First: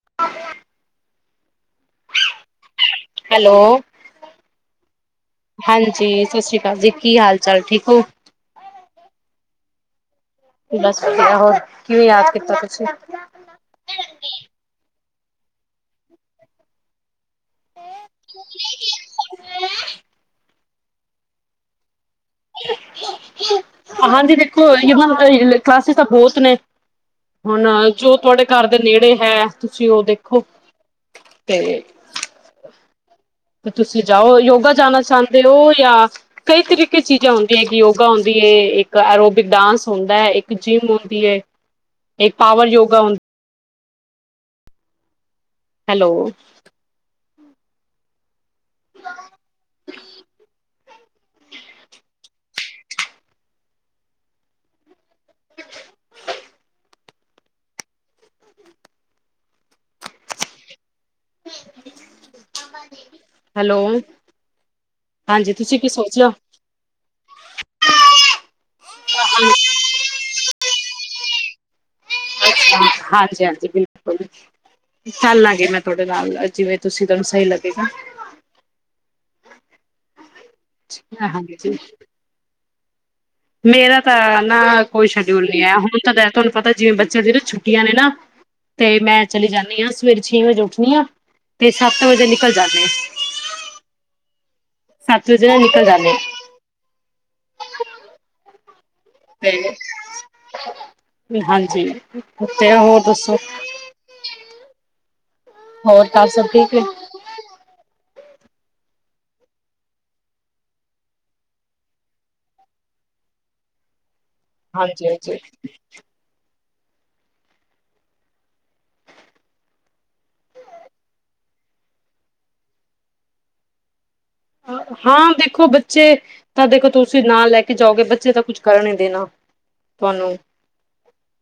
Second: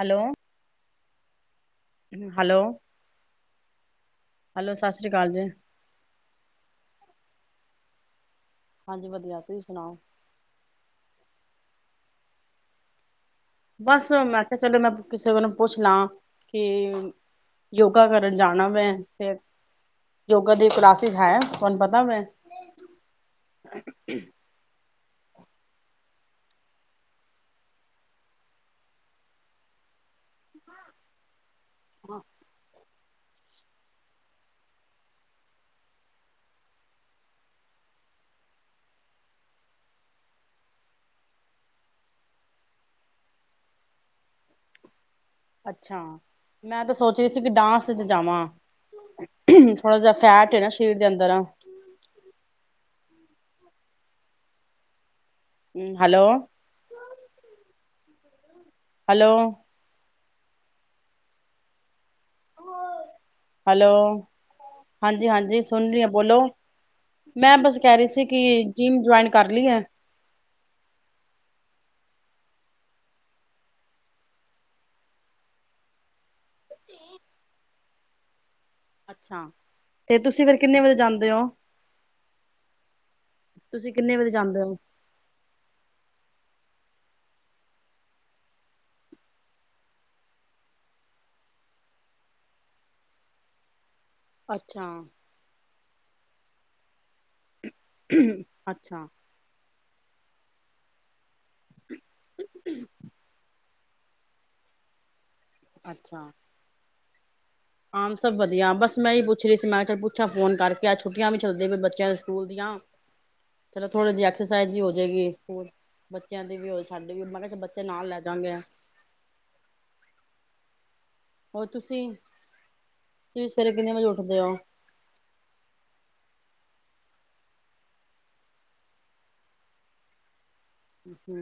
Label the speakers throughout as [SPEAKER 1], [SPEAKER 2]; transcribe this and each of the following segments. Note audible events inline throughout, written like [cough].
[SPEAKER 1] Hello hello
[SPEAKER 2] hello.
[SPEAKER 1] Hello ਸਤਿ ਸ੍ਰੀ ਅਕਾਲ ਜੀ।
[SPEAKER 2] ਹਾਂਜੀ ਸਤਿ ਸ੍ਰੀ ਅਕਾਲ ਜੀ ਕੀ ਹਾਲ। ਚਲ ਠੀਕ ਹੋ।
[SPEAKER 1] ਹਾਂਜੀ ਵਧੀਆ ਤੁਸੀਂ ਸੁਣਾਓ।
[SPEAKER 2] ਬਸ ਵਧੀਆ ਹੋਰ ਕਿਵੇਂ ਯਾਦ ਕੀਤਾ ਤੁਸੀਂ।
[SPEAKER 1] ਬਸ ਮੈਂ ਕਿਹਾ ਚਲੋ ਮੈਂ। ਕਿਸੇ ਦਿਨ ਪੁੱਛ ਲਾਂ ਕਿ ਯੋਗਾ ਕਰਨ ਜਾਣਾ। ਕੋਈ ਕਲਾਸਿਸ ਹੈ। ਕੌਣ ਪਤਾ ਮੈਂ
[SPEAKER 2] ਹਾਂਜੀ। ਦੇਖੋ ਕਲਾਸਿਸ ਤਾਂ ਬਹੁਤ ਨੇ, ਹੁਣ ਜੋ ਤੁਹਾਡੇ ਘਰ ਦੇ ਨੇੜੇ ਹੈ। ਤੁਸੀਂ ਉਹ ਦੇਖੋ। ਤੇ ਤੇ ਤੁਸੀਂ ਜਾਓ ਯੋਗਾ ਜਾਣਾ ਚਾਹੁੰਦੇ ਹੋ। ਜਾਂ ਕਈ ਤਰੀਕੇ ਚੀਜ਼ਾਂ ਹੁੰਦੀਆਂ ਹੈਗੀ ਯੋਗਾ ਹੁੰਦੀ ਹੈ। ਇੱਕ ਐਰੋਬਿਕ ਡਾਂਸ ਹੁੰਦਾ ਹੈ। ਇੱਕ ਜਿੰਮ ਹੁੰਦੀ ਹੈ। ਇੱਕ ਪਾਵਰ ਯੋਗਾ।
[SPEAKER 1] ਅੱਛਾ।
[SPEAKER 2] ਹੈਲੋ
[SPEAKER 1] ਮੈਂ ਤਾਂ ਸੋਚ ਰਹੀ ਸੀ ‌। ਵੀ ਡਾਂਸ ਚ ਜਾਵਾਂ। ਥੋੜਾ ਜਾ ਫੈਟ ਹੈ ਨਾ ਕੀ ਯੰਤਰ ਆ। ਹੂੰ ਹੈਲੋ, ਹੈਲੋ, ਹੈਲੋ, ਹਾਂਜੀ- ਹਾਂਜੀ
[SPEAKER 2] ਤੁਸੀਂ ਕੀ
[SPEAKER 1] ਸੁਣ ਰਹੀ ਆ
[SPEAKER 2] ਸੋਚਿਆ
[SPEAKER 1] ਬੋਲੋ, ਮੈਂ ਬਸ ਕਹਿ ਰਹੀ ਸੀ। ਕਿ ਜਿੰਮ ਜੁਆਇਨ ਕਰ ਲਈ
[SPEAKER 2] ਹਾਂਜੀ
[SPEAKER 1] ਹੈ।
[SPEAKER 2] ਹਾਂਜੀ- ਹਾਂਜੀ ਬਿਲਕੁਲ ਚੱਲਾਂਗੇ। ਮੈਂ ਤੁਹਾਡੇ ਨਾਲ ਜਿਵੇਂ ਤੁਸੀਂ ਤੁਹਾਨੂੰ ਸਹੀ ਲੱਗੇਗਾ।
[SPEAKER 1] ਹਾਂ। ਤੇ ਤੁਸੀਂ ਤੁਸੀਂ ਫੇਰ ਕਿੰਨੇ ਵਜੇ ਜਾਂਦੇ ਹੋ।
[SPEAKER 2] ਹਾਂਜੀ
[SPEAKER 1] ਤੁਸੀਂ
[SPEAKER 2] ਮੇਰਾ
[SPEAKER 1] ਕਿੰਨੇ ਵਜੇ
[SPEAKER 2] ਤਾਂ ਨਾ
[SPEAKER 1] ਜਾਂਦੇ ਹੋ?
[SPEAKER 2] ਕੋਈ ਸ਼ਡਿਊਲ ਨਹੀਂ ਹੈ। ਹੁਣ ਤਾਂ ਦਿਨ ਤੁਹਾਨੂੰ ਪਤਾ ਜਿਵੇਂ ਬੱਚਿਆਂ ਦੀ ਨਾ ਛੁੱਟੀਆਂ ਨੇ ਨਾ, ਤੇ ਮੈਂ ਚਲੀ ਜਾਂਦੀ ਹਾਂ। ਸਵੇਰੇ ਛੇ ਵਜੇ ਉੱਠਣੀ ਹਾਂ ਤੇ ਸੱਤ ਵਜੇ ਨਿਕਲ ਜਾਣੀ ਹਾਂ।
[SPEAKER 1] ਅੱਛਾ।
[SPEAKER 2] ਸੱਤ ਵਜੇ ਨਾਲ ਨਿਕਲ ਜਾਣੇ ਹੋ।
[SPEAKER 1] ਹੂੰ ਅੱਛਾ।
[SPEAKER 2] ਤੇ, ਹਾਂਜੀ। ਉੱਥੇ ਆ ਹੋਰ ਦੱਸੋ। ਹੋਰ ਘਰ
[SPEAKER 1] ਅੱਛਾ
[SPEAKER 2] ਸਭ ਠੀਕ ਹੈ।
[SPEAKER 1] ਆਮ ਸਭ ਵਧੀਆ ਬਸ ਮੈਂ ਇਹ ਪੁੱਛ ਰਹੀ ਸੀ। ਮੈਂ ਚਲ ਪੁੱਛਾਂ ਫੋਨ ਕਰਕੇ ਆ ਛੁੱਟੀਆਂ ਵੀ ਚੱਲਦਿਆ ਪਈਆ ਬੱਚਿਆਂ ਦੇ ਸਕੂਲ ਦੀਆਂ ਚਲੋ ਥੋੜੇ ਜਿਹੇ ਐਕਸਰਸਾਈਜ਼ ਹੋ
[SPEAKER 2] ਹਾਂਜੀ
[SPEAKER 1] ਜਾਏਗੀ।
[SPEAKER 2] ਹਾਂਜੀ
[SPEAKER 1] ਸਕੂਲ ਬੱਚਿਆਂ ਦੀ ਵੀ ਹੋ। ਸਾਡੇ ਵੀ ਮੈਂ ਕਿਹਾ ਬੱਚੇ ਨਾਲ ਲੈ ਜਾਂਗੇ ਆ। ਹੋਰ ਤੁਸੀਂ, ਤੁਸੀਂ ਸਵੇਰੇ ਕਿੰਨੇ ਵਜੇ ਉਠ
[SPEAKER 2] ਹਾਂ, ਦੇਖੋ ਬੱਚੇ ਤਾਂ ਦੇਖੋ ਤੁਸੀਂ ਨਾਲ ਲੈ ਕੇ ਜਾਓਗੇ। ਬੱਚੇ ਤਾਂ ਕੁਛ ਕਰਨ ਨੀ ਦੇਣਾ। ਤੁਹਾਨੂੰ
[SPEAKER 1] ਹੂੰ।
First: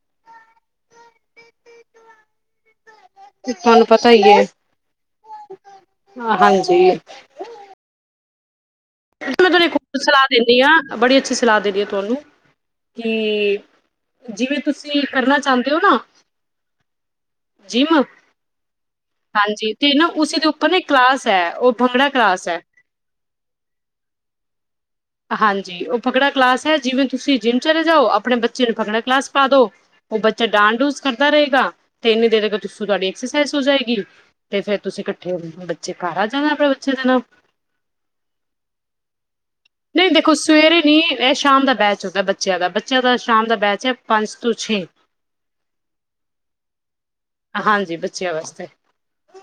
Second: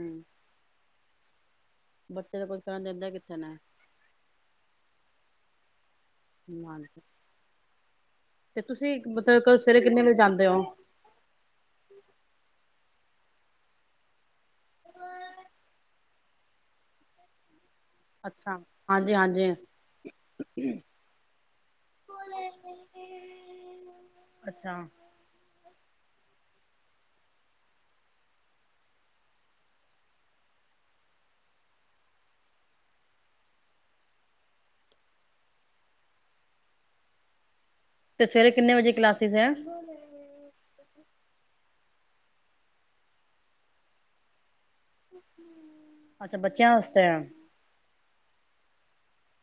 [SPEAKER 1] ਬੱਚੇ ਦਾ ਕੁੱਛ ਕਰਨ ਦਿੰਦਾ। ਕਿੱਥੇ
[SPEAKER 2] ਤੇ
[SPEAKER 1] ਨੇ
[SPEAKER 2] ਤੁਹਾਨੂੰ ਪਤਾ ਹੀ ਹੈ। ਹਾਂਜੀ।
[SPEAKER 1] ਤੇ ਤੁਸੀਂ
[SPEAKER 2] ਮੈਂ
[SPEAKER 1] ਮਤਲਬ ਕ
[SPEAKER 2] ਤੁਹਾਨੂੰ ਇੱਕ
[SPEAKER 1] ਸਵੇਰੇ ਕਿੰਨੇ ਵਜੇ
[SPEAKER 2] ਸਲਾਹ
[SPEAKER 1] ਜਾਂਦੇ
[SPEAKER 2] ਦਿੰਦੀ
[SPEAKER 1] ਹੋ
[SPEAKER 2] ਹਾਂ। ਬੜੀ ਅੱਛੀ ਸਲਾਹ ਦੇਦੀ ਆ ਤੁਹਾਨੂੰ ਕਿ, ਜਿਵੇਂ ਤੁਸੀਂ ਕਰਨਾ ਚਾਹੁੰਦੇ ਹੋ ਨਾ ਜਿਮ,
[SPEAKER 1] ਅੱਛਾ ਹਾਂਜੀ
[SPEAKER 2] ਹਾਂਜੀ ਤੇ ਨਾ ਉਸ ਦੇ ਉੱਪਰ ਨਾ ਇੱਕ ਕਲਾਸ ਹੈ ਉਹ ਭੰਗੜਾ ਕਲਾਸ ਐ।
[SPEAKER 1] ਅੱਛਾ,
[SPEAKER 2] ਜੀ ਉਹ ਫਗੜਾ ਕਲਾਸ ਹੈ ਜਿਵੇਂ ਤੁਸੀਂ ਜਿੰਮ ਚਲੇ ਜਾਓ ਆਪਣੇ ਬੱਚੇ ਨੂੰ ਫਕੜਾ ਕਲਾਸ ਪਾ ਦਉ ਉਹ ਬੱਚਾ ਡਾਂਡ ਡੂਸ ਕਰਦਾ ਰਹੇਗਾ ਤੇ ਇੰਨੀ ਦੇਰ ਅ ਤੁਹਾਡੀ ਐਕਸਰਸਾਈਜ਼ ਹੋ ਜਾਏਗੀ ਤੇ ਫੇਿਰ ਤੁਸੀਂ ਇਕੱਠੇ ਹੋ ਬੱਚੇ ਘਰ ਆ ਜਾਣਾ ਆਪਣੇ ਬੱਚੇ ਦੇ ਨਾਲ
[SPEAKER 1] ਤੇ ਸਵੇਰੇ ਕਿੰਨੇ ਵਜੇ ਕਲਾਸਿਸ ਐ।
[SPEAKER 2] ਨਹੀਂ ਦੇਖੋ ਸਵੇਰੇ ਨੀ ਇਹ ਸ਼ਾਮ ਦਾ ਬੈਚ ਹੁੰਦਾ ਬੱਚਿਆਂ ਦਾ ਬੱਚਿਆਂ ਦਾ ਸ਼ਾਮ ਦਾ ਬੈਚ ਹੈ ਪੰਜ ਤੋਂ ਜੀ
[SPEAKER 1] ਅੱਛਾ ਬੱਚਿਆਂ ਵਾਸਤੇ
[SPEAKER 2] ਹਾਂਜੀ ਬੱਚਿਆਂ ਵਾਸਤੇ,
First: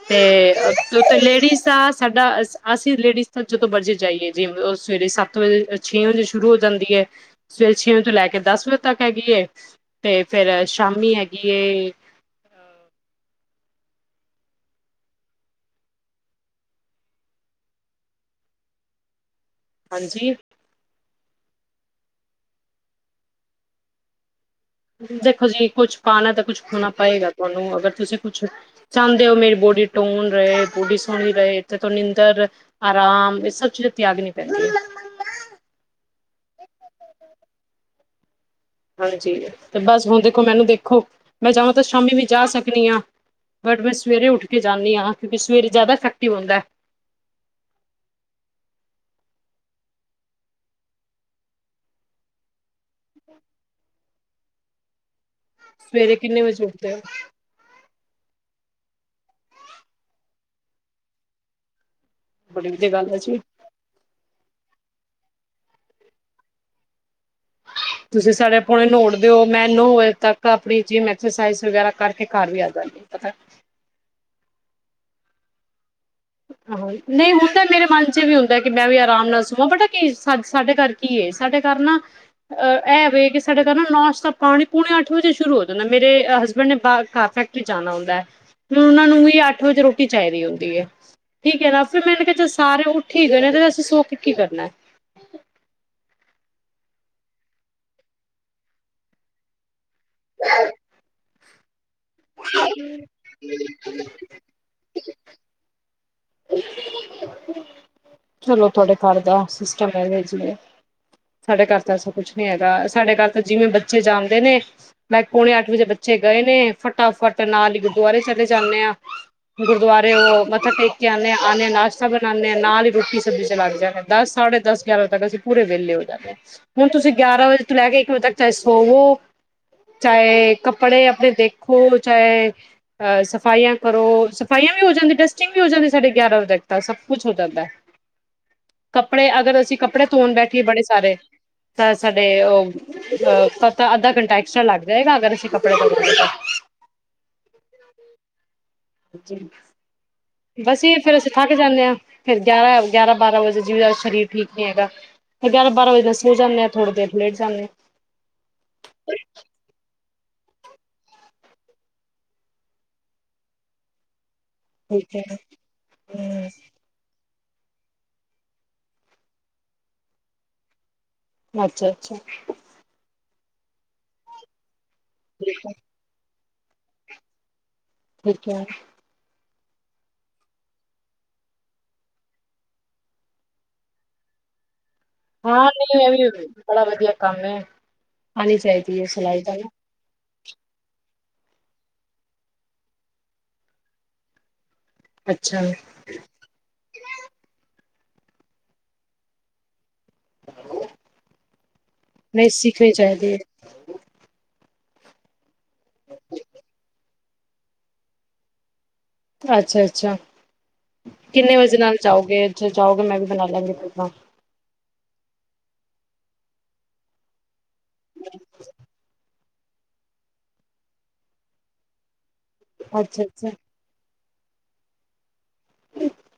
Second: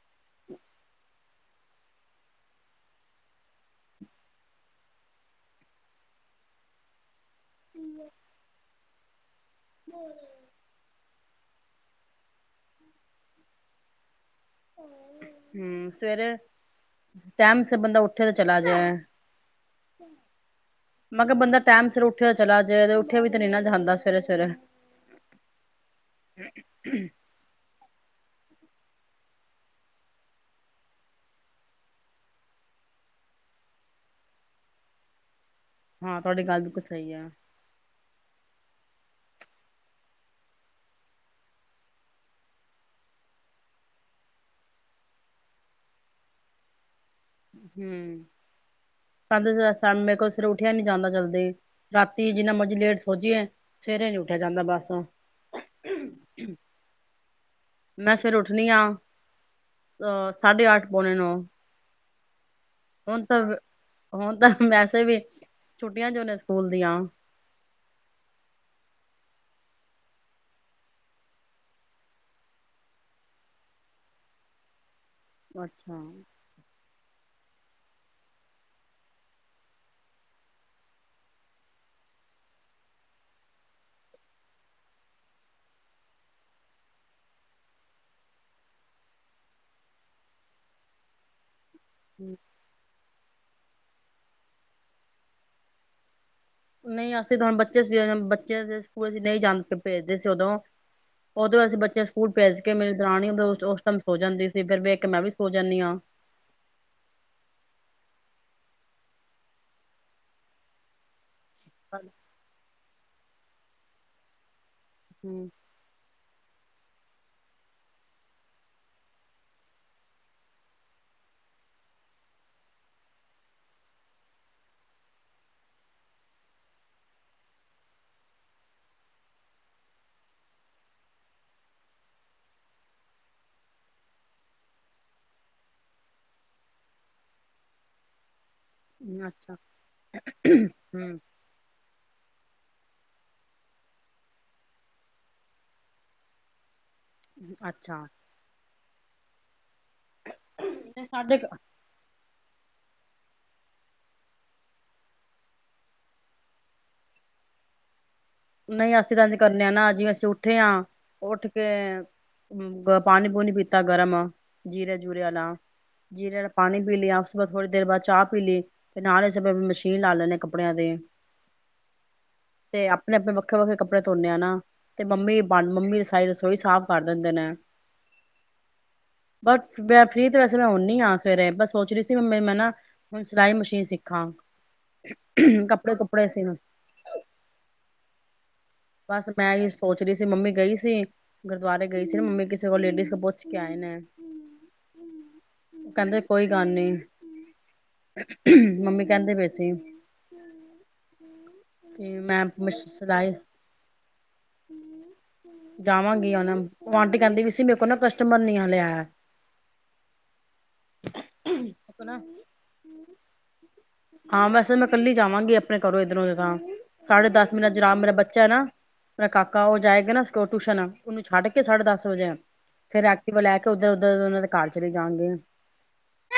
[SPEAKER 2] ਤੇ [unintelligible] ਲੇ ਦਾ ਸਾਡਾ ਅਸੀਂ ਲੇਡੀਜ਼ ਦਾ ਜਦੋਂ ਮਰਜੀ, ਜਾਈਏ ਜਿਵੇਂ ਉਹ ਸਵੇਰੇ ਸੱਤ ਵਜੇ ਛੇ ਵਜੇ ਸ਼ੁਰੂ ਹੋ ਜਾਂਦੀ ਹੈ। ਸਵੇਰੇ ਛੇ ਵਜੇ ਤੋਂ ਲੈ ਕੇ ਦਸ ਵਜੇ ਤੱਕ ਹੈਗੀ ਅਤੇ ਫਿਰ ਸ਼ਾਮੀ ਹੈਗੀ ਐ।
[SPEAKER 1] ਹੂੰ, ਸਵੇਰੇ ਟਾਈਮ ਸਿਰ ਬੰਦਾ ਉੱਠੇ ਤੇ ਚਲਾ ਜਾਏ।
[SPEAKER 2] ਹਾਂਜੀ,
[SPEAKER 1] ਮੈਂ ਕਿਹਾ ਬੰਦਾ ਟਾਈਮ ਸਿਰ ਉੱਠਿਆ ਦਾ ਚਲਾ ਜਾਏ ਉੱਠਿਆ ਵੀ ਤੇ ਨਹੀਂ ਨਾ ਜਾਂਦਾ ਸਵੇਰੇ ਸਵੇਰੇ
[SPEAKER 2] ਦੇਖੋ ਜੀ ਕੁੱਛ ਪਾਣਾ ਤਾਂ ਕੁਛ ਖਣਾ ਪਏਗਾ ਤੁਹਾਨੂੰ ਅਗਰ ਤੁਸੀਂ ਕੁਛ ਚਾਹੁੰਦੇ ਹੋ ਮੇਰੀ ਬੋਡੀ ਟੋਨ ਰਹੇ ਬੋਡੀ ਸੋਹਣੀ ਰਹੇ ਇਥੇ ਤੋਂ ਨਿੰਦਰ ਆਰਾਮ ਇਹ ਸਭ ਚੀਜ਼ ਤਿਆਗ ਨੀ ਪੈਂਦੀਆਂ।
[SPEAKER 1] ਹਾਂ ਤੁਹਾਡੀ ਗੱਲ ਬਿਲਕੁਲ ਸਹੀ ਆ।
[SPEAKER 2] ਹਾਂਜੀ ਤੇ ਬਸ ਹੁਣ ਦੇਖੋ ਮੈਨੂੰ ਦੇਖੋ ਮੈਂ ਜਾਵਾਂ ਤਾਂ ਸ਼ਾਮੀ ਵੀ ਜਾ ਸਕਦੀ ਹਾਂ ਬਟ ਮੈਂ ਸਵੇਰੇ ਉੱਠ ਕੇ ਜਾਂਦੀ ਹਾਂ ਕਿਉਂਕਿ ਸਵੇਰੇ ਜ਼ਿਆਦਾ ਇਫੈਕਟਿਵ ਹੁੰਂਦਾ ਹੈ।
[SPEAKER 1] ਹੂੰ ਮੇਰੇ ਕੋਲੋ ਫਿਰ ਉੱਠਿਆ ਨੀ ਜਾਂਦਾ ਜਲਦੀ ਰਾਤੀ ਜਿੰਨਾ ਮਰਜ਼ੀ ਲੇਟ ਸੋਜੀਏ ਸਵੇਰੇ ਨੀ ਉੱਠ ਉਠਿਆ ਜਾਂਦਾ ਬਸ
[SPEAKER 2] ਸਵੇਰੇ ਕਿੰਨੇ ਵਜੇ ਉੱਠਦੇ ਹੋ
[SPEAKER 1] ਮੈਂ ਫਿਰ ਉੱਠਣੀ ਆ ਅਹ ਸਾਢੇ ਅੱਠ ਪੌਣੇ ਨੋ
[SPEAKER 2] ਬੜੀ ਵਧੀਆ ਗੱਲ ਐ ਜੀ,
[SPEAKER 1] ਹੁਣ ਵੈਸੇ ਵੀ ਛੁੱਟੀਆਂ ਜੂਨ ਸਕੂਲ ਦੀਆਂ।
[SPEAKER 2] ਤੁਸੀਂ ਸਾਡੇ ਪੁਣੇ ਨੌੜਦੇ ਹੋ ਮੈਂ ਨੋ ਵਜੇ ਤੱਕ ਆਪਣੀ ਜਿਮ ਐਕਸਸਾਈਜ਼ ਵਗੈਰਾ ਕਰਕੇ ਘਰ ਵੀ ਆ ਜਾਂਗੀ ਪਤਾ।
[SPEAKER 1] ਅੱਛਾ, ਹੂੰ
[SPEAKER 2] ਆਹੋ ਨਹੀਂ, ਮੇਰੇ ਮਨ ਚ ਵੀ ਹੁੰਦਾ ਕਿ ਮੈਂ ਵੀ ਆਰਾਮ ਨਾਲ ਸੋਵਾਂ ਬਟਾ ਕੀ ਸਾ ਸਾਡੇ ਘਰ ਕੀ ਹੈ ਸਾਡੇ ਘਰ ਨਾ ਅ ਇਹ ਵੇ ਕਿ ਸਾਡੇ ਘਰ ਨਾ ਨਸ਼ਤਾ ਪਾਣੀ ਪੂਣੇ ਅੱਠ ਵਜੇ ਸ਼ੁਰੂ ਹੋ ਜਾਂਦਾ ਮੇਰੇ ਹਸਬੈਂਡ ਨੇ ਘਰ ਫੈਕਟਰੀ ਜਾਣਾ ਹੁੰਦਾ ਹੈ ਉਹਨਾਂ ਨੂੰ ਵੀ ਅੱਠ ਵਜੇ ਰੋਟੀ ਚਾਹੀਦੀ ਹੁੰਦੀ ਹੈ। ਠੀਕ ਹੈ ਨਾ ਫਿਰ ਮੈਂਨੇ ਕਿਹਾ ਸਾਰੇ ਉਹ ਠੀਕ ਹੋਏ ਨੇ। ਤੂੰ ਸੋ ਕੇ ਕੀ ਕਰਨਾ।
[SPEAKER 1] ਨਹੀਂ ਅਸੀਂ ਤਾਂ ਹੁਣ ਬੱਚੇ ਸੀ ਬੱਚੇ ਦੇ ਸਕੂਲ ਨਹੀਂ ਜਾ ਭੇਜਦੇ ਸੀ ਉਦੋਂ ਉਦੋਂ ਅਸੀਂ ਬ ਸਕੂਲ ਭੇਜ ਕੇ ਮੇਰੀ ਦਰਾਨੀ ਉਸ ਟਾਈਮ ਸੋ ਜਾਂਦੀ ਸੀ, ਫਿਰ ਵੇਖ ਕੇ ਮੈਂ ਵੀ ਸੋਚ ਜਾਂਦੀ ਹਾਂ।
[SPEAKER 2] ਚਲੋ ਤੁਹਾਡੇ ਘਰ ਦਾ ਸਿਸਟਮ ਹੈਨਾ ਜੀਵੇ ਸਾਡੇ ਘਰ ਤਾਂ ਐਸਾ ਕੁਛ ਨੀ ਹੈਗਾ ਸਾਡੇ ਘਰ ਜਿਵੇਂ ਬੱਚੇ ਜਾਂਦੇ ਨੇ ਬਸ
[SPEAKER 1] ਹੂੰ
[SPEAKER 2] ਪੌਣੇ ਅੱਠ ਵਜੇ ਬੱਚੇ ਗਏ ਨੇ ਫਟਾਫਟ ਨਾਲ ਹੀ ਗੁਰਦੁਆਰੇ ਚਲੇ ਜਾਂਦੇ ਆ, ਗੁਰਦੁਆਰੇ ਉਹ ਮੱਥਾ ਟੇਕ ਆਨੇ ਆ ਆਨੇ ਆ ਨਾਸ਼ਤਾ ਬਣਾਨੇ ਆ ਨਾਲ ਹੀ ਰੋਟੀ ਸਬਜ਼ੀ ਚ ਲੱਗ ਜਾਨੇ ਆ ਦਸ ਸਾਢੇ ਦਸ ਗਿਆਰਾਂ ਵਜੇ ਤੱਕ ਅਸੀਂ ਪੂਰੇ ਵਿਹਲੇ ਹੋ ਜਾਂਨੇ ਹਾਂ, ਹੁਣ ਤੁਸੀਂ ਗਿਆਰਾਂ ਵਜੇ ਤੋਂ ਲੈ ਕੇ ਇੱਕ ਵਜੇ ਤੱਕ ਚਾਹੇ ਸੋਵੋ ਚਾਹੇ ਕੱਪੜੇ ਆਪਣੇ ਦੇਖੋ ਚਾਹੇ ਅਹ ਸਫਾਈਆਂ ਕਰੋ ਸਫਾਈਆਂ ਵੀ ਹੋ ਜਾਂਦੀ ਟੈਸਟਿੰਗ ਵੀ ਹੋ ਜਾਂਦੀ ਸੀ। ਸਾਢੇ ਗਿਆਰਾਂ ਵਜੇ ਤੱਕ ਤਾਂ ਸਭ ਕੁੱਛ ਹੋ ਜਾਂਦਾ। ਕੱਪੜੇ
[SPEAKER 1] ਅੱਛਾ
[SPEAKER 2] ਅਗਰ ਅਸੀਂ ਕੱਪੜੇ ਧੋਣ ਬੈਠੀਏ ਬੜੇ ਸਾਰੇ
[SPEAKER 1] ਹੂੰ
[SPEAKER 2] ਤਾਂ ਸਾਡੇ ਉਹ ਅਹ ਸ ਅੱਧਾ ਘੰਟਾ ਐਕਸਟਰਾ ਲੱਗ ਜਾਏਗਾ, ਸ਼ਅਗਰ ਅਸੀਂ ਕੱਪੜੇ ਧੋਵਾ ਗੇ ਤਾਂ
[SPEAKER 1] ਅੱਛਾ,
[SPEAKER 2] ਜੀ ਬਸ
[SPEAKER 1] ਨਹੀਂ
[SPEAKER 2] ਫੇਰ ਅਸੀਂ
[SPEAKER 1] ਸਾਡੇ
[SPEAKER 2] ਧਾਕ ਜਾਂਦੇ ਹਾਂ ਫੇਰ ਗਿਆਰਾਂ, ਗਿਆਰਾਂ ਬਾਰਾਂ ਵਜੇ ਜਿਵੇ ਅੱਜ ਸਰੀਰ ਠੀਕ ਨੀ ਹੈਗਾ, ਗਿਆਰਾਂ ਬਾਰਾਂ ਵਜੇ ਸੋ ਜਾਂਨੇ ਆ ਥੋੜ੍ਹੀ ਦੇਰ ਲੇਟ ਜਾਣੇ
[SPEAKER 1] ਨਾ ਜਿਵੇਂ ਅਸੀਂ ਉੱਠੇ ਆ ਉੱਠੇ ਕੇ ਪਾਣੀ ਪੂਣੀ ਪੀਤਾ ਗਰਮ ਜੀਰੇ
[SPEAKER 2] ਠੀਕ
[SPEAKER 1] ਜੁਰੇ
[SPEAKER 2] ਹੈ।
[SPEAKER 1] ਵਾਲਾ ਜੀਰੇ ਵਾਲਾ
[SPEAKER 2] ਹਮ
[SPEAKER 1] ਪਾਣੀ ਪੀ ਲਿਆ। ਥੋੜ੍ਹੀ ਦੇਰ ਬਾਅਦ ਚਾਹ ਪੀ ਲਈ, ਤੇ ਨਾਲ ਹੀ ਸਮੇਂ ਮਸ਼ੀਨ ਲਾ ਲੈੇ ਕੱਪੜਿਆਂ ਦੇ
[SPEAKER 2] ਅੱਛਾ-ਅੱਛਾ,
[SPEAKER 1] ਤੇ ਆਪਣੇ ਵੱਖਰੇ, ਵੱਖਰੇ ਕੱਪੜੇ ਧੋਨੇ ਆ ਨਾ ਤੇ ਮੰਮੀ ਬਣ ਮੰਮੀ ਨੇ ਸਾਰੀ ਰਸੋਈ ਰਸੋਈ ਸਾਫ਼ ਕਰ ਦਿੰਦੇ ਨੇ
[SPEAKER 2] ਠੀਕ ਹੈ।
[SPEAKER 1] ਬਸ ਮੈਂ ਫ੍ਰਰੀ ਤੇ ਵੈਸੇ ਮੈਂ ਹੂਨੀ ਹਾਂ ਸਵੇਰੇ ਬਸ ਸੋਚ ਰਹੀ ਸੀ ਮੈ ਮੈਂ ਨਾ ਹੁਣ ਸਿਲਾਈ ਮਸ਼ੀਨ ਸਿੱਖਾਂ
[SPEAKER 2] ਹਾਂ,
[SPEAKER 1] ਕੱਪੜੇ
[SPEAKER 2] ਨਹੀਂ ਇਹ
[SPEAKER 1] ਕੁੱਪੜੇ ਸੀ
[SPEAKER 2] ਵੀ ਬੜਾ ਵਧੀਆ ਕੰਮ ਏ ਆਣੀ ਚਾਹੀਦੀ ਇਹ
[SPEAKER 1] ਬਸ
[SPEAKER 2] ਸਲਾਈ
[SPEAKER 1] ਮੈਂ
[SPEAKER 2] ਤਾ
[SPEAKER 1] ਇਹ
[SPEAKER 2] ਨਾ,
[SPEAKER 1] ਸੋਚ ਰਹੀ ਮੰਮੀ ਗਈ ਸੀ, ਗੁਰਦੁਆਰੇ ਗਈ ਸੀ ਨਾ ਮੰਮੀ ਕਿਸੇ ਕੋਲ ਲੇਡੀਜ਼ ਪੁੱਛ ਕੇ ਆਏ ਨੇ,
[SPEAKER 2] ਅੱਛਾ
[SPEAKER 1] ਕਹਿੰਦੇ ਕੋਈ ਗੱਲ ਨੀ ਮੰਮੀ ਕਹਿੰਦੇ ਪਏ ਸੀ। ਤੇ
[SPEAKER 2] ਨਹੀਂ
[SPEAKER 1] ਮੈਂ
[SPEAKER 2] ਸਿੱਖਣੀ
[SPEAKER 1] ਸਲਾਈ
[SPEAKER 2] ਚਾਹੀਦੀ
[SPEAKER 1] ਜਾਵਾਂਗੀ ਉਹਨਾਂ ਔ ਆਂਟੀ ਕਹਿੰਦੀ ਵੀ ਸੀ ਮੇਰੇ ਕੋਲ ਨਾ ਕਸਟਮਰ ਨੀ ਹਲੇ ਆਯਾ
[SPEAKER 2] ਅੱਛਾਅੱਛਾ ਕਿੰਨੇ ਵਜੇ ਨਾਲ ਜਾਓਗੇ ਜਦੋ ਜਾਓਗੇ ਮੈਂ ਵੀ ਬਣਾ ਲਾਂਗੀ ਅਪਣਾ
[SPEAKER 1] ਹਾਂ ਬਸ ਮੈਂ ਕੱਲੀ ਜਾਵਾਂਗੀ ਆਪਣੇ ਘਰੋਂ ਇੱਧਰੋਂ ਤਾਂ ਸਾਢੇ ਦਸ ਮੇਰਾ ਜੁਰਾਮ ਮੇਰਾ ਬੱਚਾ ਹੈ ਨਾ ਮੇਰਾ ਕਾਕਾ ਕਾ ਉਹ ਜਾਏਗਾ ਨਾ ਸਕੋ ਟਿਊਸ਼ਨ ਉਹਨੂੰ ਛੱਡ ਕੇ ਸਾਢੇ ਦਸ ਵਜੇ ਫੇਰ
[SPEAKER 2] ਅੱਛਾ
[SPEAKER 1] ਐਕਟਿਵਾ ਤੋਂ
[SPEAKER 2] ਅੱਛਾ
[SPEAKER 1] ਲੈ ਕੇ ਉੱਧਰ-ਉੱਧਰ ਉਨ੍ਹਾ ਘਰ ਚਲੇ ਜਾਂਗੇ।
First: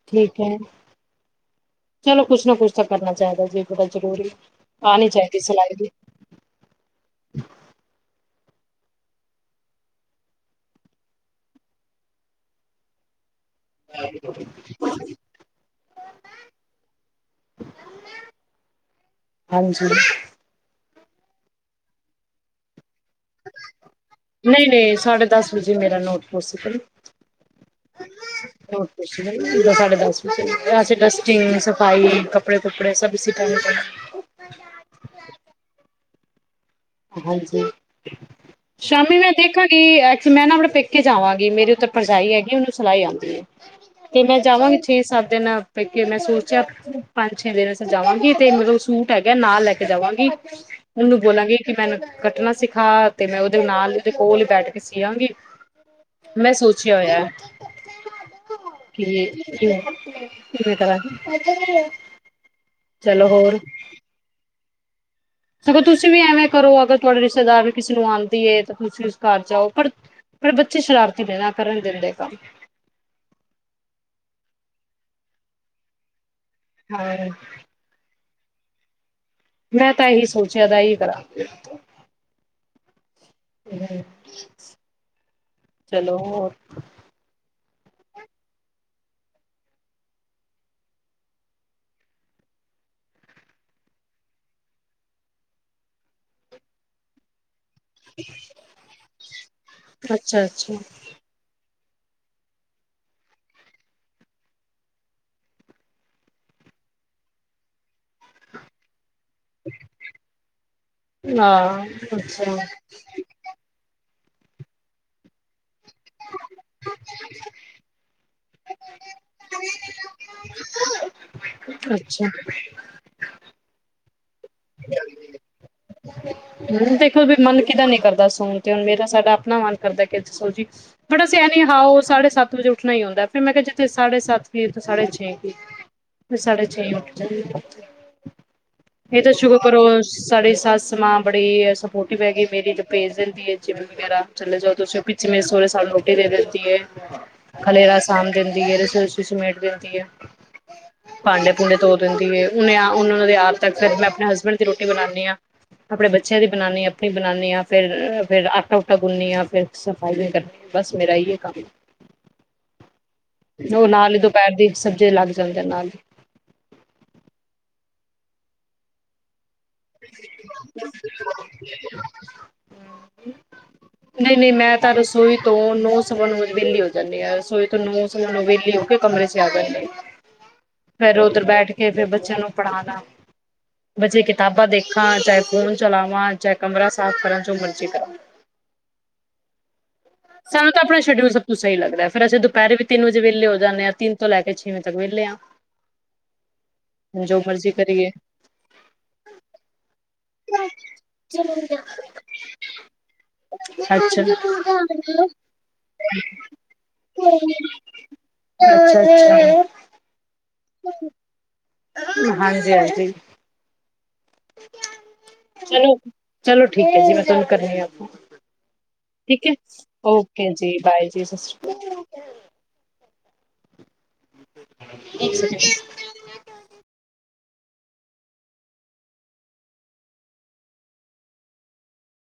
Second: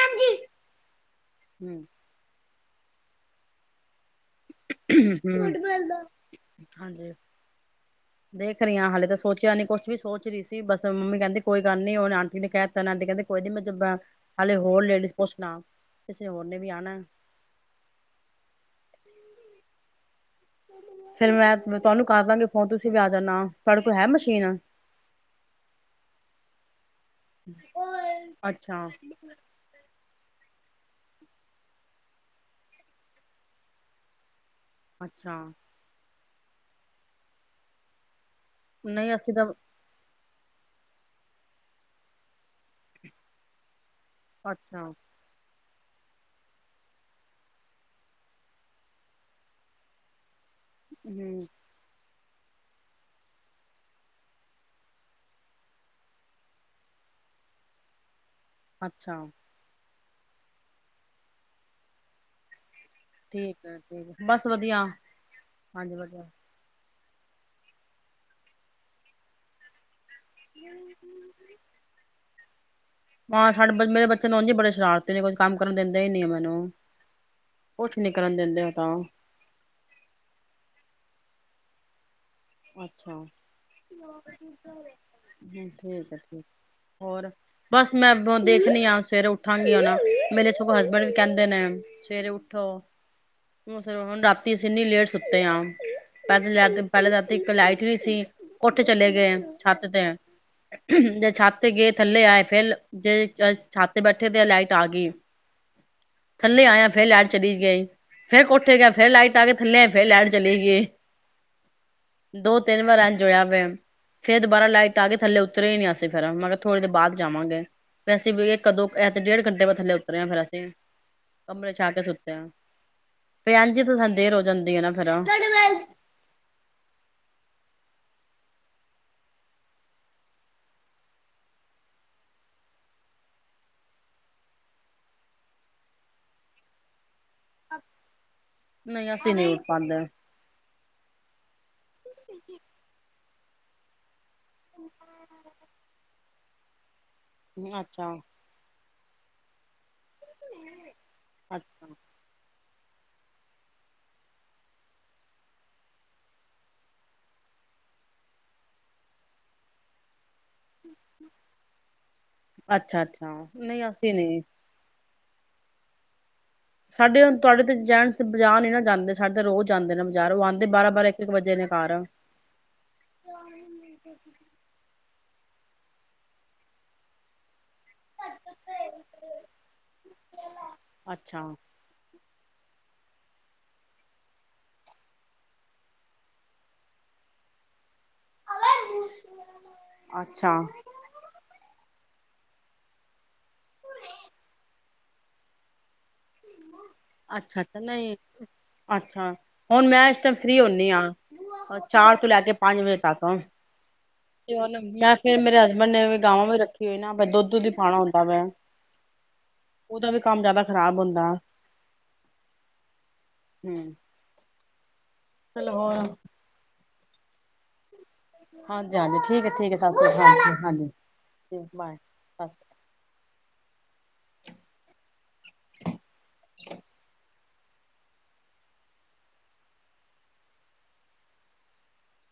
[SPEAKER 2] ਠੀਕ ਹੈ।
[SPEAKER 1] ਹੂੰ
[SPEAKER 2] ਚਲੋ ਕੁਛ ਨਾ ਕੁਛ ਤਾਂ ਤੇ ਕਰਨਾ ਚਾਹੀਦਾ। ਜੇ ਬੜਾ ਜ਼ਰੂਰੀ ਆਣੀ
[SPEAKER 1] ਹ
[SPEAKER 2] ਚਾਹੀਦੀ ਸਿਲਾਈ ਦੀ
[SPEAKER 1] ਮ ਹਾਂਜੀ। ਦੇਖ ਰਹੀ ਆਂ ਹੱਲੇ ਤੇ ਸੋਚਿਆ ਨਹੀਂ ਕੁਛ ਵੀ ਸੋਚ ਰਹੀ ਸੀ ਬਸ ਮੰਮੀ ਕਹਿੰਦੀ ਕੋਈ ਗੱਲ ਨਹੀਂ ਹੁਣ ਆਂਟੀ ਨੇ ਕਹ ਤਾ ਨ ਆਂਟੀ ਕਹਿੰਦੀ ਕੋਈ ਨੀ ਨਹੀਂ ਮੈਂ [unintelligible] ਹਾਲੇ ਹੋਰ ਲੇਡੀਜ਼ ਪੁੱਛਣਾ ਕਿਸੇ ਹੋਰ ਨੇ ਵੀ ਆਉਣਾ।
[SPEAKER 2] ਹਾਂਜੀ।
[SPEAKER 1] ਫੇਿਰ ਮੈਂ ਮੈਂ ਤੁਹਾਨੂੰ ਕਰ ਦਵਾਂਗੀ ਫੋਨ ਤੁਸੀਂ ਵੀ ਆ ਜਾਣਾ ਤੁਹਾਡੇ ਕੋਲ ਹੈ ਮਸ਼ੀਨ
[SPEAKER 2] ਨਹੀਂ ਨਹੀਂ ਸਾਢੇ ਦਸ ਵਜੇ ਮੇਰਾ ਨੋਟ ਪੋਸੀਬਲ
[SPEAKER 1] ਅੱਛਾ
[SPEAKER 2] ਨੋਟ ਪੋਸੀਬਲ ਪੁਰਾ ਸਾਢੇ ਦਸ ਵਜੇ। ਡਾ ਸੇ ਡਸਟਿੰਗ ਸਫ਼ਾਈ ਕਪੜੇ ਕੁੱਪੜੇ ਸਭ ਸਿੱਖਣਗੇ।
[SPEAKER 1] ਅੱਛਾ।
[SPEAKER 2] ਹਾਂਜੀ।
[SPEAKER 1] ਨਹੀਂ
[SPEAKER 2] ਸ਼ਾਮੀ ਮੈਂ
[SPEAKER 1] ਅਸੀਂ ਤਾਂ
[SPEAKER 2] ਦੇਖਾਂਗੀ ਮੈਂ ਨਾ ਆਪਣੇ ਪੇਕੇ ਜਾਵਾਂਗੀ ਮੇਰੀ ਉੱਥੇ ਭਰਜਾਈ ਹੈਗੀ ਉਹਨੂੰ ਸਿਲਾਈ ਆਉਂਦੀ ਹੈ। ਤੇ ਮੈਂ ਜਾਵਾਂਗੀ
[SPEAKER 1] ਅੱਛਾ
[SPEAKER 2] ਛੇ ਸੱਤ ਦਿਨਾਂ ਪੇਕੇ ਮੈਂ ਸੋਚਿਆ ਪੰਜ ਛੇ ਦਿਨ ਵਾਸਤੇ ਜਾਵਾਂਗੀ ਤੇ ਮਤਲਬ ਸੂਟ ਹੈਗਾ ਨਾਲ ਲੈ ਕੇ ਜਾਵਾਂਗੀ। ਉਹਨੂੰ
[SPEAKER 1] ਹਮ
[SPEAKER 2] ਬੋਲਾਂਗੀ। ਕੱਟਣਾ ਸਿਖਾ ਤੇ ਮੈਂ ਉਹਦੇ ਨਾਲ ਉਹਦੇ ਕੋਲ ਬੈਠ ਕੇ ਸਿਆਂਗੀ ਮੈਂ ਸੋਚਿਆ ਹੋਇਆ।
[SPEAKER 1] ਅੱਛਾ
[SPEAKER 2] ਕਿ-ਕਿ। [inaudible]
[SPEAKER 1] ਠੀਕ-ਠੀਕ ਬਸ ਵਧੀਆ।
[SPEAKER 2] ਸਗੋ
[SPEAKER 1] ਹਾਂਜੀ
[SPEAKER 2] ਤੁਸੀਂ ਵੀ
[SPEAKER 1] ਵਧੀਆ
[SPEAKER 2] ਐਵੇਂ ਕਰੋ ਅਗਰ ਤੁਹਾਡੇ ਰਿਸ਼ਤੇਦਾਰ ਵੀ ਕਿਸੇ ਨੂੰ ਆਉਂਦੀ ਏ ਤੇ ਤੁਸੀਂ ਉਸ ਘਰ ਜਾਓ ਪਰ ਪਰ ਬੱਚੇ ਸ਼ਰਾਰਤੀ ਜੇਨ ਕਰਨ ਦਿੰਦੇ ਕੰਮ।
[SPEAKER 1] ਤੁੱਸੀ ਕੁੱਛ ਕੰਮ ਕਰਨ ਦੇੰਦੇ ਹੀ ਨਹੀਂ ਮੈਂ
[SPEAKER 2] [inaudible]
[SPEAKER 1] ਕਰਨ ਦਿੰਦੇ ਆ ਤਾਂ ਉਹ
[SPEAKER 2] ਮੈਂ ਤਾਂ ਇਹੀ ਸੋਚਿਆ ਦਾ ਇਹਾਂ ਹੀ ਕਰਾਂਗੀ।
[SPEAKER 1] ਅੱਛਾ ਹਮ
[SPEAKER 2] ਚਲੋ
[SPEAKER 1] ਠੀਕ-ਠੀਕ
[SPEAKER 2] ਹੋਰ
[SPEAKER 1] ਹੋਰ। ਬਸ ਮੈਂ ਦੇਖਣੀ ਆ ਸਵੇਰੇ ਉੱਠਾਂਗੀ ਹੁਣ ਮੇਰੇ ਸਗੋਂ ਹਸਬੈਂਡ ਵੀ ਕਹਿੰਦੇ ਨੇ ਸਵੇਰੇ ਉੱਠੋ [unintelligible] ਹੁਣ ਰਾਤੀ ਅਸੀਂ ਇੰਨੀ ਲੇਟ ਸੁੱਤੇ ਆ [unintelligible] ਇੱਕ ਲਾਈਟ ਸੀ ਉੱਠ ਚਲੇ ਗਏ ਛੱਤ ਤੇ
[SPEAKER 2] ਅੱਛਾ ਅੱਛਾ
[SPEAKER 1] ਜੇ ਛੱਤ ਤੇ ਗਏ ਥੱਲੇ ਆਏ ਫੇਰ ਜੇ ਛਾ ਤੇ ਬੈਠੇ ਤੇ ਲਾਈਟ ਆ ਗਈ ਥੱਲੇ ਆਇਆ ਫੇਰ ਲਾਈਟ ਚਲੀ ਗਈ ਫੇਰ ਕੋਠੇ ਗਿਆ ਫੇਰ ਲਾਈਟ ਆ ਕੇ ਥੱਲੇ ਫੇਰ ਲਾਈਟ ਚਲੇ ਗਈ
[SPEAKER 2] ਹਾਂ ਅੱਛਾ
[SPEAKER 1] ਦੋ ਤਿੰਨ ਵਾਰਾਂ ਇੰਜ ਹੋਇਿਆ ਪਇ ਫੇਰ ਦੁਬਾਰਾ ਲਾਈਟ ਆ ਗਈ ਥੱਲੇ ਉਤਰਰੇ ਹੀ ਨੀ ਅਸੀ ਫੇ ਮੈਂਰ ਥੋੜ੍ਹੀ ਦੇ ਬਾਅਦ ਜਾਵਾਂਗੇ ਵੈਸੇ ਇਹ ਕਦੋਂ ਐ ਡੇਢ ਘੰਟੇ ਬਾਦ ਥਲੇ ਉਤਰਿਆ ਫੇਿਰ ਅਸੀਂ ਕਮਰੇ ਜਾ ਕੇ
[SPEAKER 2] ਅੱਛਾ
[SPEAKER 1] ਸੁੱਤੇਿਆ ਏਝ ਹੀ ਤੇ ਸਾਨੂੰ ਦੇਰ ਹਦੇ ਰੋ ਜਾਂਦੀ ਆ ਨਾ ਫੇਿਰ
[SPEAKER 2] ਹਮ ਦੇਖੋ ਵੀ ਮਨ ਕਿਦਾਂ ਨੀ ਕਰਦਾ ਸੋਣ ਤੇ ਹੁਣ ਮੇਰਾ ਸਾਡਾ ਆਪਣਾ ਮਨ ਕਰਦਾ ਕਿ ਦ ਸੋ ਜੀ ਬੜਾ ਅਸੀ ਅਨੀ ਹਓ ਸਾਢੇ ਸੱਤ ਵਜੇ ਉੱਠਣਾ ਹੀ ਹੁੰਦਾ ਫਿਰ ਮੈਂ ਕਿਹਾ ਜਿੱਥੇ ਸਾਢੇ ਸੱਤ ਵੀ ਉਥ ਸਾਢੇ ਛੇ ਫਿਰ ਸਾਢੇ ਛੇਠ
[SPEAKER 1] ਨਹੀਂ
[SPEAKER 2] ਇਹ ਤਾਂ
[SPEAKER 1] ਅਸੀਂ ਨਹੀਂ
[SPEAKER 2] ਸ਼ੁਕਰ
[SPEAKER 1] ਉੱਠ
[SPEAKER 2] ਕਰੋ
[SPEAKER 1] ਪਾਂਦੇ।
[SPEAKER 2] ਸਾਡ ਸੱਸ ਸਮਾਂ ਬੀ ਇਹ ਸਪੋਰਟਿਵ ਹੈਗੀ ਮੇਰੀ ਦੁੇ ਿੰਦੀ ਹੈ ਜਿਮ ਵਗੈਰਾ ਚਲੇ ਜਾਓ ਤੁਸੀਂ ਪਿੱਛੇ ਸਾਰੇ ਸਾਲ ਰੋਟ ਹੀ ਦੇ ਜ ਖਲੇਰਾ
[SPEAKER 1] ਅੱਛਾ,
[SPEAKER 2] ਸਾਂਭ ਦੇਦੀ ਹੈ ਰਸੋਈ ਵਿਚ ਕਿਸਨੂੰ ਆਡ ਦਿੰਦੀ ਹੈ ਭਾਂਡੇ ਭੂੰਡੇ
[SPEAKER 1] ਅੱਛਾ,
[SPEAKER 2] ਧੋ ਦਿੰਦੀ ਹੈ ਉਹਨੇ ਉਹਨ ਦੇ ਆਣ ਤੱਕ ਮੈਂ ਆਪਣੇ ਹਸਬੈਂਡ ਦੀ ਰੋਟੀ ਬਣਾਉਦੀ ਹਾਂ ਆਪਣੇ ਬੱਚਿਆਂ ਦੀ ਬਣਾਨੀ ਆਪਣੀ ਬਣਾਨੀ ਹਾਂ ਫਿਰ ਫਿਰ ਆਟਾ ਉਟਾ ਗੁੰਨੀ ਹ ਫਿਰ ਸਫਾਈ ਵੀ ਕਰ ਬਸ ਮੇਰਾ ਇਹੀਓ ਕੰਮ ਹੈ,
[SPEAKER 1] ਅੱਛਾ, ਅੱਛਾ
[SPEAKER 2] ਉਹ
[SPEAKER 1] ਨਹੀਂ
[SPEAKER 2] ਨਾਲ
[SPEAKER 1] ਅਸੀਂ
[SPEAKER 2] ਹੀ
[SPEAKER 1] ਨਹੀਂ।
[SPEAKER 2] ਦੁਪਹਿਰ ਦੀ ਸਬਜ਼ੀ ਅਲੱਗ ਚਲਦੇ ਨਾਲ
[SPEAKER 1] ਸਾਡੇ ਤੁਹਾਡੇ ਤੇ ਜੈਂਟਸ ਬਾਜ਼ਾਰ ਨ ਨਾ ਜਾਂਦੇ ਸਾਡੇ ਤਾਂ ਰੋਜ਼ ਜਾਂਦੇ ਨੇ ਬਾਜ਼ਾਰ ਉਹ ਆਂਦੇ ਬਾਰਾਂ ਬਾਰਾਂ ਇੱਕ ਇੱਕ ਵਜੇ ਨੇ ਘਰ
[SPEAKER 2] ਨਹੀਂ ਨਹੀਂ ਮੈਂ ਤਾਂ ਦੱਸ ਰਸੋਈ ਤੋਂ ਨੌਸਵਾ ਨੋ ਵੈਲੀ ਹੋ ਜਾਂਦੀ ਹੈ ਰਸੋਈ ਨੂੰ ਵਿਹਲੀ ਹੋ ਕੇ ਕਮਰੇ ਚ ਆ ਗ ਫੇਰ
[SPEAKER 1] ਅੱਛਾ,
[SPEAKER 2] ਉੱਧਰ ਬੈਠ ਕੇ ਫੇਿਰ ਬੱਚਿਆਂ ਨੂੰ ਪੜਾਨਾ ਬੱਚੇ ਕਿੇ ਕਿਤਾਬਾਂ ਦੇਖਾਂ ਚਾਹੇ ਫ਼ੋਨ ਚਲਾਵਾਂ ਚਾਹੇ ਕਮਰਾ ਸਾਫ਼ ਕਰ ਜੋ ਮਰਜ਼ੀ ਕਰਾਂ
[SPEAKER 1] ਅੱਛਾ,
[SPEAKER 2] ਸਾਨੂੰ ਤਾਂ ਆਪਣਾ ਸ਼ਡਿਊਲ ਸਭ ਤੋਂ ਸਹੀ ਲੱਗਦਾ ਫਿਰ ਅਸੀ ਦੁਪਹਿਰੇ ਵੀ ਤਿੰਨ ਵਜੇ ਵਹਲੇ ਹੋ ਜਾਂਦੇ ਆ ਤਿੰਨ ਤੋਂ ਲੈ ਕੇ ਛੇਂ ਵਜੇ ਤਕ ਤੱਕ ਵਿੇਹਲੇਿਆ
[SPEAKER 1] ਅੱਛਾ ਅੱਛਾ ਨਹੀਂ ਅੱਛਾ ਹੁਣ ਮੈਂ ਇਸ ਟਾਈਮ ਫਰੀ ਹੁੰਦੀ ਹਾਂ ਚਾਰ ਤੋਂ ਲੈ ਕੇ ਪੰਜ ਵਜੇ ਤੱਕ
[SPEAKER 2] ਅੱਛਾ।
[SPEAKER 1] ਤੇ ਉਹਨ ਮੈਂ ਫੇਿਰ ਮੇਰੇ ਹਸਬੈਂਡ ਨੇ ਗਾਵਾਂ ਵੀ ਰੱਖੀ ਹੋਈ ਨਾ ਦੁੱਧ ਦੁਧ ਹੀ ਪਾਉਣਾ ਹੁੰਦਾ ਵੈ
[SPEAKER 2] ਅੱਛਾ ਅੱਛਾ
[SPEAKER 1] ਉਹਦਾ ਵੀ ਕੰਮ ਜਿਆਦਾ ਖਰਾਬ ਹੁੰਦਾ ਦਾ
[SPEAKER 2] ਹਾਂਜੀ ਹਾਂਜੀ
[SPEAKER 1] ਹਮ
[SPEAKER 2] [unintelligible] ਚਲੋ ਚਲੋ ਠੀਕ ਹੈ ਜੀ ਮੈਂ ਤੁਹਾਨੂੰ ਕਰਨੀ ਆ ਫੋਨ
[SPEAKER 1] ਹਾਂਜੀ ਹਾਂਜੀ ਠੀਕ ਹੈ ਠੀਕ ਹੈ ਸਤਿ ਸ਼੍ਰੀ
[SPEAKER 2] ਓਕੇ
[SPEAKER 1] ਅਕਾਲ
[SPEAKER 2] ਜੀ
[SPEAKER 1] ਹਾਂਜੀ
[SPEAKER 2] ਬਾਏ ਜੀ ਸਤਿ ਸ਼੍ਰੀ ਅਕਾਲ।
[SPEAKER 1] ਬਾਏ ਸਤ ਸ਼੍ਰੀ ਅਕ